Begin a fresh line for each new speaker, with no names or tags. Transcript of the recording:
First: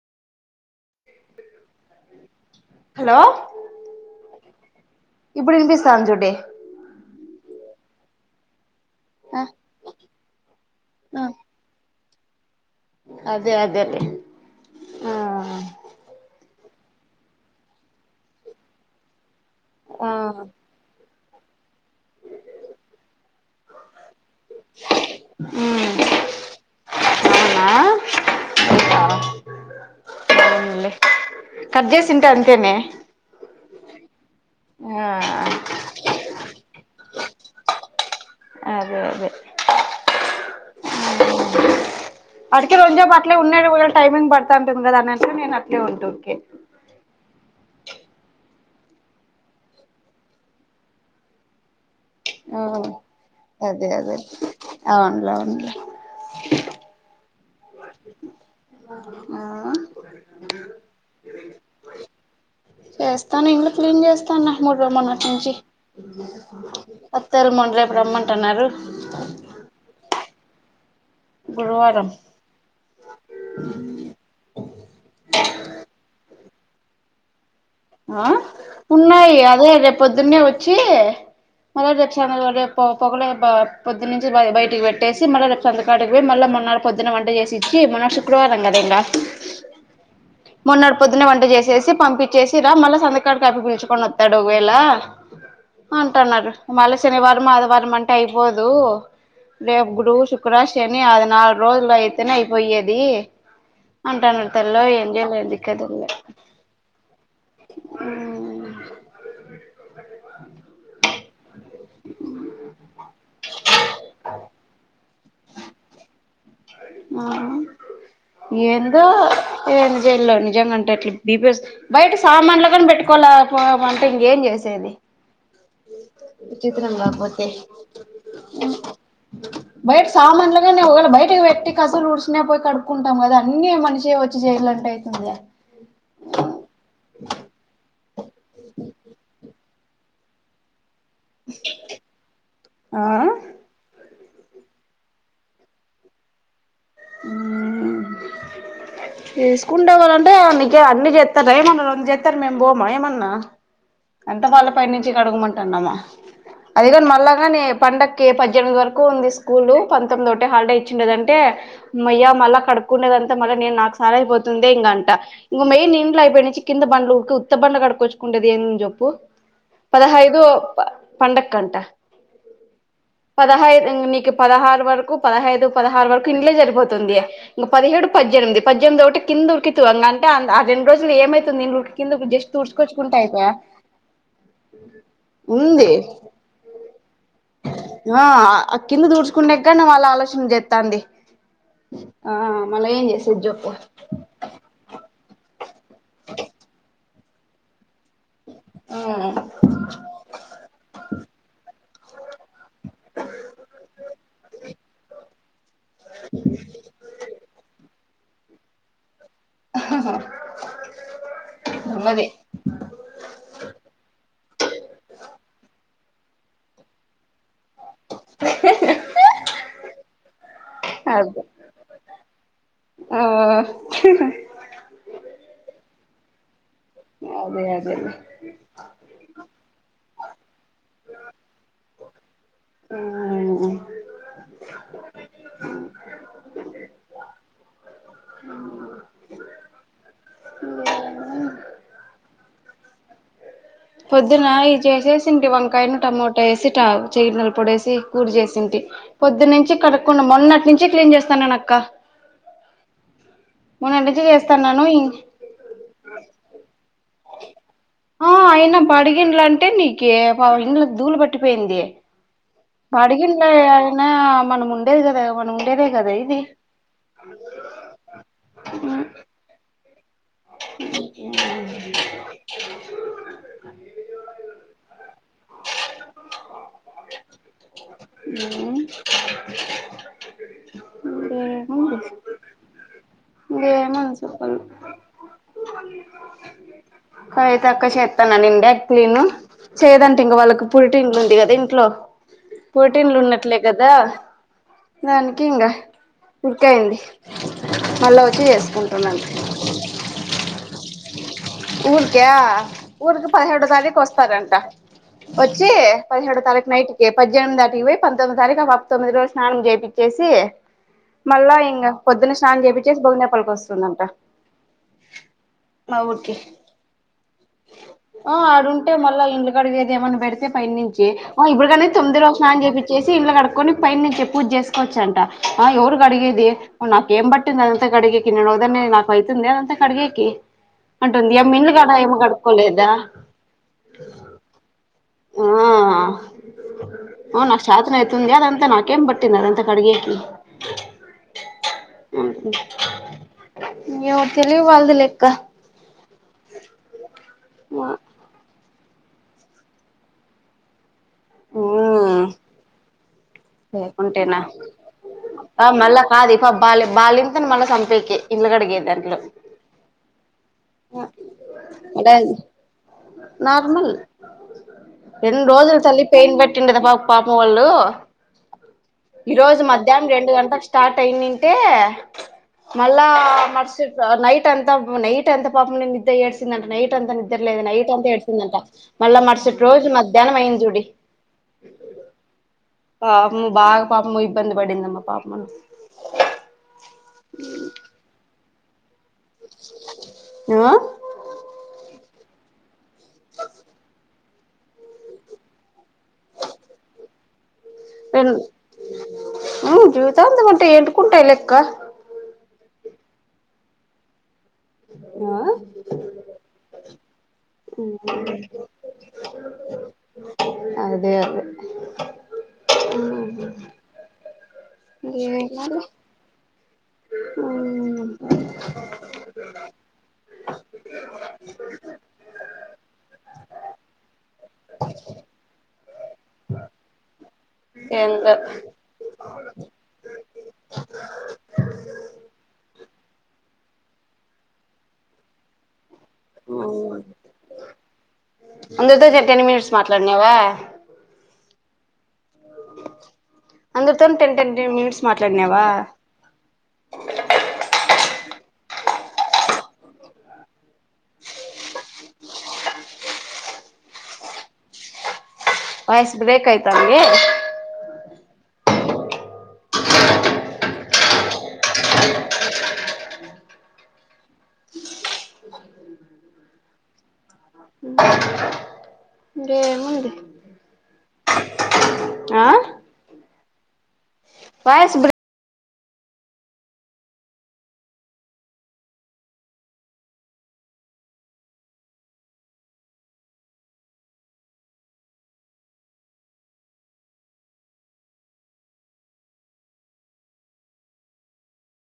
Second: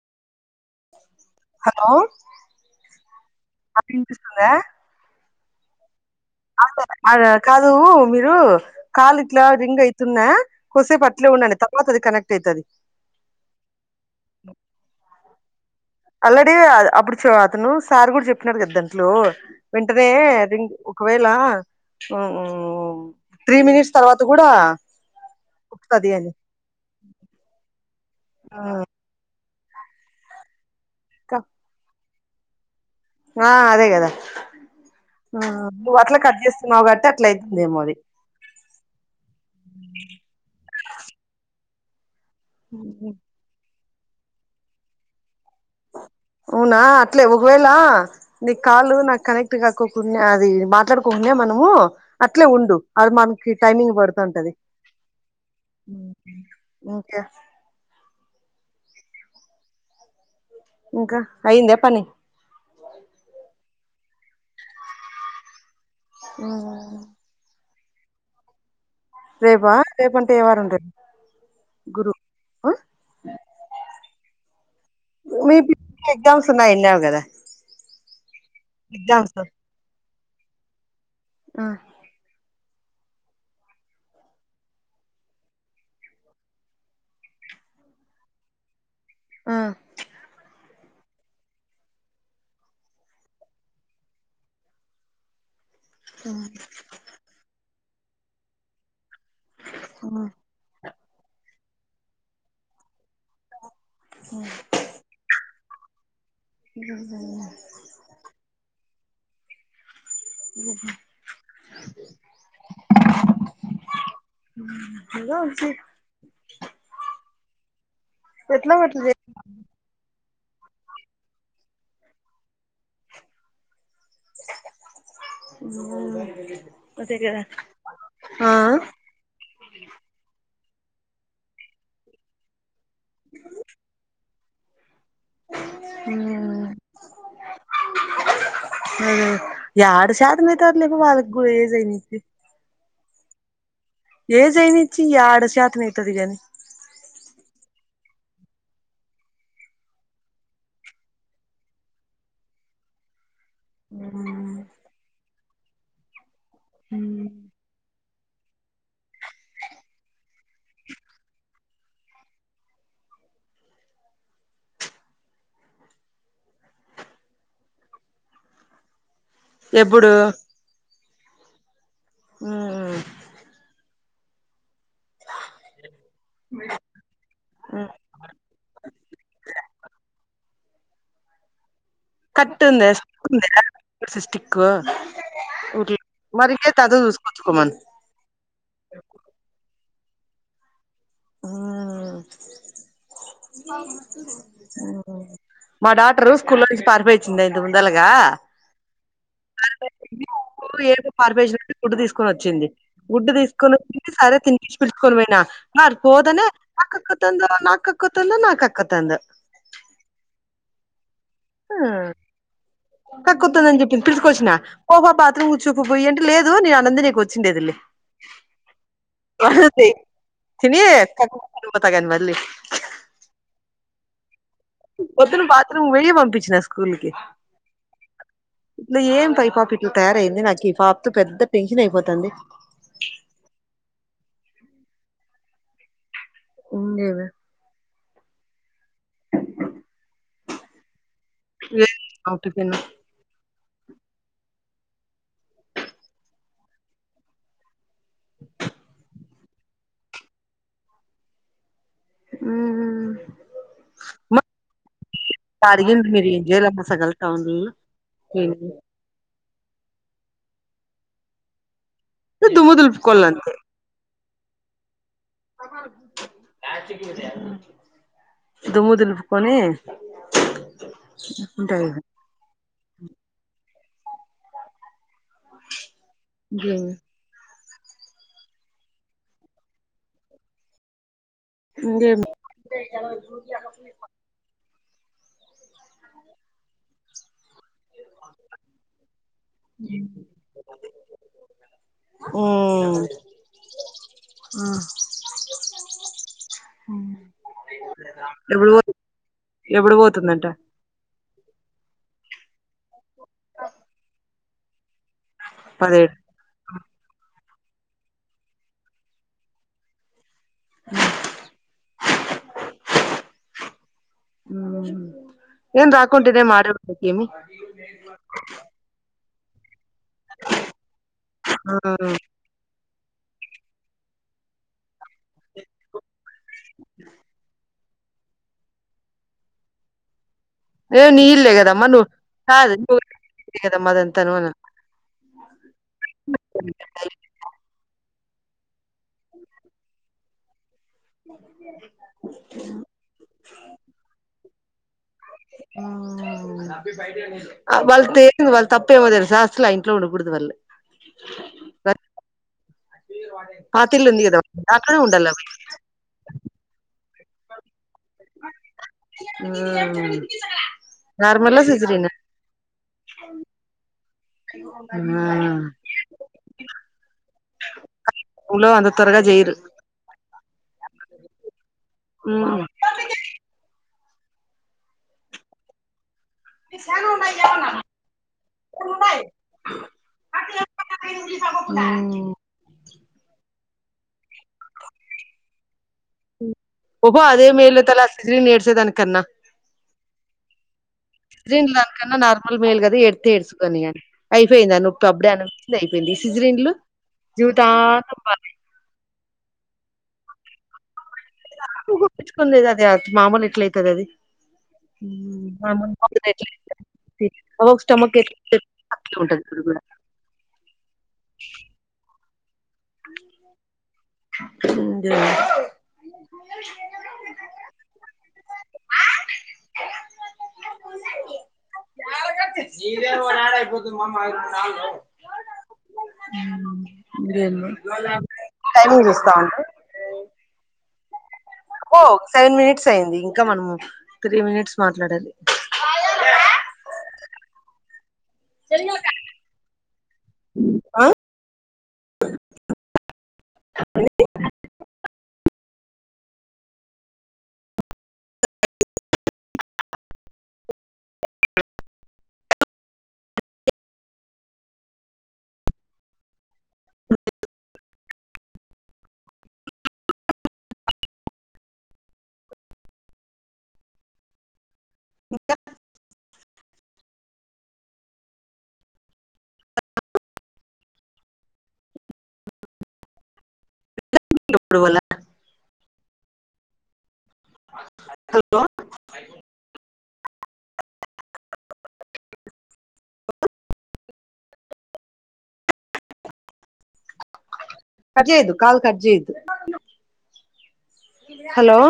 hello
hello
అట్ వినిపిస్తుందా
ఇప్పుడు వినిపిస్తాంది చూడు
అద అదద్ కాదు మీరు కాల్
ఆ
ఇట్లా రింగ్ అయితున్నా కొసేపు
ఆ
అట్లే ఉండండి పక్కనోళ్ళది కనెక్ట్ ఇద్దరిది
అదే అదే ఆ ఉ
అల్రెడీ అప్పుడు అతను సార్ కూడా చెప్పినడు కదా దాంట్లో వెంటనే
ఉమ్
అదిం ఒకవేళ ఉ త్రీ మినిట్స్ తర్వాత కూడా కుక్కుతాది అని
అవునా లే కర్జేస్ చ్చింటే అంతేనే
ఆ అదే కదా
ఆ
నువ్వు అట్లే కట్ చేస్తున్నావు కాబట్టి అట్లే అయితుందేమో అది
అదే అదే అడికి అట్లే రొంసేపు అట్లే ఉన్నాయ్ పో టైమింగ్ పాడుతా అంటది కదా అనేసి ఓకే ఉంటే ఓకే
అవునా అట్లే ఒకవేళ నీ కాలు నా కనెక్ట్ కాక్కకుండా అది మాట్లాడుకోకుండా మనము అట్లే
ఆ
ఉండు అది మనకి
అదే
టైమింగ్
అదే
పడుతుంటంది
అవునులే అవునులే
హు ఓకే
ఆ
ఇంకా అయ్యిందా పని
చేస్తానా ఇల్లు క్లీన్ చేస్తానా మూడు రూ మన్నటి నుంచి అత్తల మండరే రమ్మంటున్నారు
రేపా రేపుంటే ఏ వారం ట్రైన్
గురువారం
టెన్స్ లో విన్నావు కదా
ఆ
ఎగ్జామ్స్
ఉన్నాయి అదే చే పొద్దున్నే వచ్చి
ఆ
ఆరోజు ఎట్ల అన్న గా రేపు పొ పొగల పో పొద్దు నుంచి బయటికి పెట్టేసి మళ్ళీ రేపు సందగాడికిపోయి మళ్ళీ మొన్నర పొద్దున్న వంట చేసి ఇచ్చి మొన్న శుక్రవారం కదా ఇంకా
ఆ
మొన్నడి పొద్దున వంట చేసేసి పంపించేసి చరా మల్ల సంధ్యకడికి తప్పపోయి పీల్చు కొనివత్తడు ఒక వేల అంటున్నారు మళ్ళీ శనివారం ఆదివారం అంటే అయిపోదు రేపు గురు శుక్ర శె అది నాలుగు రోజుల అయితునే ఇయిపోయ్యది అంటా నా తెలో ఏం చెయ్యాలా ఏంది కదా గోల్లె
ఊహు
అ
ఇప్పుడే వచ్చిరు
ఆ
ఎట్లా గట్ల
ఏందో
చే
ఏ జైల్లో నిజంగా అంటే అట్లా బిపి వస్త బయట సామాన్లు గాని పెట్టుకోవాలే పో మన ఇంకేం చేసేది విచిత్రం కాకపోతే
ఆ
బయట సామాన్లు ఓగాలా బయటి పెట్టి ట్టి కసలు ఉడుసు కొని పోయి కడుక్కుంటాం కదా అన్ని ఆ మనిషి వచ్చి చేయాలంటే అవుతుందా
ఊహు అదే ఏడ చేతనైతది వీళ్లకు వాళ్లకు గుజై ఐనైతి
ఆ
ఏ జనిచ్చ ఈ ఆడ శత న ఇతది కానీ
తీేసుకుంటవాలంటే అకే అన్ని చేస్తారు ఏమన్నా రం చేస్తారు మేం బయ ఏమన్నా అంత వాళ్ళ ప నుంచి కడగమంటాన్నామ్మా అదిిక మళ్ళగాని పండకి ఒక పద్దెనిమిది వరకు ఉంది స్కూల్ పంతొమ్మిది ఒకటే హాలిడే ఇచ్చిండేదంటే మయ్య మళ్ళీ కడుక్కునేదంతా మళ్ీ నేను నాకు సార్ అయిపోతుంద ఇంకంట ఇంకెయ్యి ఇంలో అయిపోయి నుంచి కింద బండ్లుకి ఉత్త బండలు కడుక్కొచ్చుకుండేది ఏ చె ప్పు
ఎప్పుడు
పదహైదు పండక్కంట
మ్మ్
పదహాయిదు ఇం పదహారు వరకు పదహైదు పదహారు వరకు ఇంట్లే జరిపోతుంది ఇక
మ్మ్
పదిహేడు పద్దెనిమిది పద్దెమిది ఒకటి కింద ఉరికితు ఆ రెండు రోజులు ఏమైతుంది కింద జస్ట్ ఊర్స్కొచ్చు కుంటాయత
మరి ఇంకేం క
ఆ కింద దూడ్చుకుండే ఎక్క ం ఇ ట్ల ఆలోచన చేత్త ఉంది చేసేది జెప్పు
మా డాటరు స్కూల్లో నుంచి పారిపో చింద ఇందు ముందలాగా
ఆ
కార్జ కార్బేజ్ [unintelligible] ఇప్పుడు తీసుకుని వచ్చింది గుడ్డు తీసుకుని సారా తినిపించి పెట్టు కోని పోయిన మర్ోదనే నాక్కకు తంద నాక [unintelligible] అక్కతుంద నాకు అక్కతుంద
హ
కక్కుతుందని చెప్పింది పిలుసుకొచ్చిన పొబా బాత్రూమ్ కూర్చో పొ ఇయ్య ఏంట లేదు నేను అన్నం తినేకి కుచ్చిండేదిలే చిన్ని కక్కు
అదే
వ త్త కాని మళ్ళీ
సై
బిజినస్ స్కూల్కి
అదే అదేలే
ఇల ఏం పై పాప ఇట్ల తయారయింది ఎ నాకు ఈ పాప తో పెద్ద టెన్షన్ అయిపోతుంది
ఆ
ఉనులేవే
ఉ
[unintelligible]
పొద్దున ఇది చేసేసింటి వంకాయను టమోటా వేసి టా చెనల పొడి వేసి కూడి చేసింటి, పొద్దునుంచి కడక్కుండా మొన్నటి నుంచి క్లీన్ చేస్తానునక్క
ఆ
మొన్నడ్నించి చేస్తాన్నాను
అడిగింది మీరు ఏం చేయాలమ్మా సగల టౌన్లో
ఆ అయినాప అడిగినల పెట్టే నీకి [unintelligible] దూలు పట్టిపోయింది
దుమ్ము దులుపుకోవాల
పడుకిల
అంతే
అదిన్న మన ముండేద మన ముండేద కద ఇది
దుమ్ము దులుపుకొని ఉంటాయి [inaudible]
ఆ
ఇంకేమి
ఏమో చెప్పను కవితక్క చేేత్తాననిందా క్లీను చేదన్ టింగ వాళ్ళకి పురిటిన్డ్లు ఉంది కదా ఇంట్లో
ఉమ్
పురిటిన్లు ఉన్నట్లే కదా దానికి ఇంగా ఫిక్ అయ్యింది మళ్ళా వచ్చి
ఎప్పుడు పో
చేసుకుంటున్నా
ఎప్పుడు పోతుందంట
ఊరికా ఊరికి పదిహేడో తారీఖు వస్తారంట వచ్చి పదిహేడు తారీఖు నైట్ కి పజ్ జనం దాటికి పోయి పంతొమ్మి తారీఖు ఆప్ తొమ్మిది రోజు స్నానం చేపిచ్చేసి మళ్ళా ఇంగా పొద్దున్న స్నానం చేపిచ్చేసి భొగినేపల్లికి వస్తుందంట
ఏం
మా ఊరికి
రాకుంటేనే మాట్లాడకి ఏమి
ఆ ఆడుంటే మళ్ళా ఇండ్లు కాడిదే ఏమని పెడితే పై నుంచి ఆ ఇప్పుడు గానే తొమ్మిది రోజు స్నానం చేప్పి చేసి ఇండ్లు కడుక్కొని పైన నుంచి పూజ చేసుకోవచ్చన్ టి ఆ ఎవురు కడిగేది నాకు ఏం బట్టింద త కడిగేకి నేను ఒకదాన్నే నాకు ఐతుందా అంత కడిగేకి
నీ
అంటుంది ఏం
ఇల్లే
మిండ్లు
కదమ్మా
గాడ
నువ్వు
ఏమి
కాదు
కడుక్కోలేదా
నువ్వు కదమ్మా అదంతాను అని
[inaudible] ఆ నాకు చాతనై తుందా అదంతా నాకేం బట్టింది అదంతా కడిగేకి ఇంగేమో కలి వాల్ది లెక్క
వాళ్ళ తె వా తప్ప ఏమో తెల్సా అస్సల్ అ ఇంట్లో ఉండకూడదు వాళ్ళు
లే
పాతిల్లు ఉంది
ఉంటేనా
కదా దాంట్లోనే ఉండాలి
ఆ మళ్ళా కాదు ఇకు బాల్య బాలిం మల సంపే
ఆ నార్మల్ ఆ సిజేరిన్ ఆ
అదే నార్మల్ రెండు రోజులు తల్లి పెయిన్ పెట్టిండద పా పాప వాళ్ళు
లో అంత త్వరగా
ఈ
చేయరు
రోజు మధ్యాహ్నం రెండు గంటలకు స్టార్ట్ అయిందింటే మళ్ళా మరుస నైట్ అంతా నైట్ అంత పాపం నిద్దా ఎడ్ అంట నైట్ అంతా నిద్రలేదు నైట్ అంత ఏడిసిందట మళ్ళా మరుసటి రోజు మధ్యాహ్నం అయింది చూడి పప్ము బాగా పాపమూ ఇబ్బంది పడిందమ్మా పాపను
ఓబో అదే మేల తలా సీజేరిన్ చెపిచ్చే దని కన్నా
ఆ
కన్నా నార్మల్ మేల్ కదా ఎడితే ఏడుచసుకొనిని అయిపోయింది ఆ నొప్పి అప్పుడే అయిపోయింది సిజ్రిన్లు జ దా మాల
ఉ జీవితాంతం అంత ఏం
కుసుకొ లేదది మామూలు ఎట్ల అయితది అది
ఆ
అ స్టమక్ంటది అట్లే ఉంటది ఇడు కూడా
అ ఆ
జీరేను నాడ అయిపోద్తుదు మామ అవు
ఏందో
టైమింగ్ చూస్తాంటే ఓ సెవెన్ మినిట్స్ అయింది ఇంకా మనము త్రీ మినిట్స్ మాట్లాడాలి
ఓ అ టెన్ మినీట్స్ మాట్లాడినావా అందరితో టెన్ టెన్ మినిట్స్ మాట్లాడినావా వూయిస్ బ్రేక్ అయి తాంది
ఇంకా
ఇంకా ఏముంది ఆ
ఉరికి ఎప్పుడు
వాయిస్
పొవ్వాల్ల
బ్రేక్
హలో కట్ చేయొద్దు కాల్ కట్ చేయద్దు హలో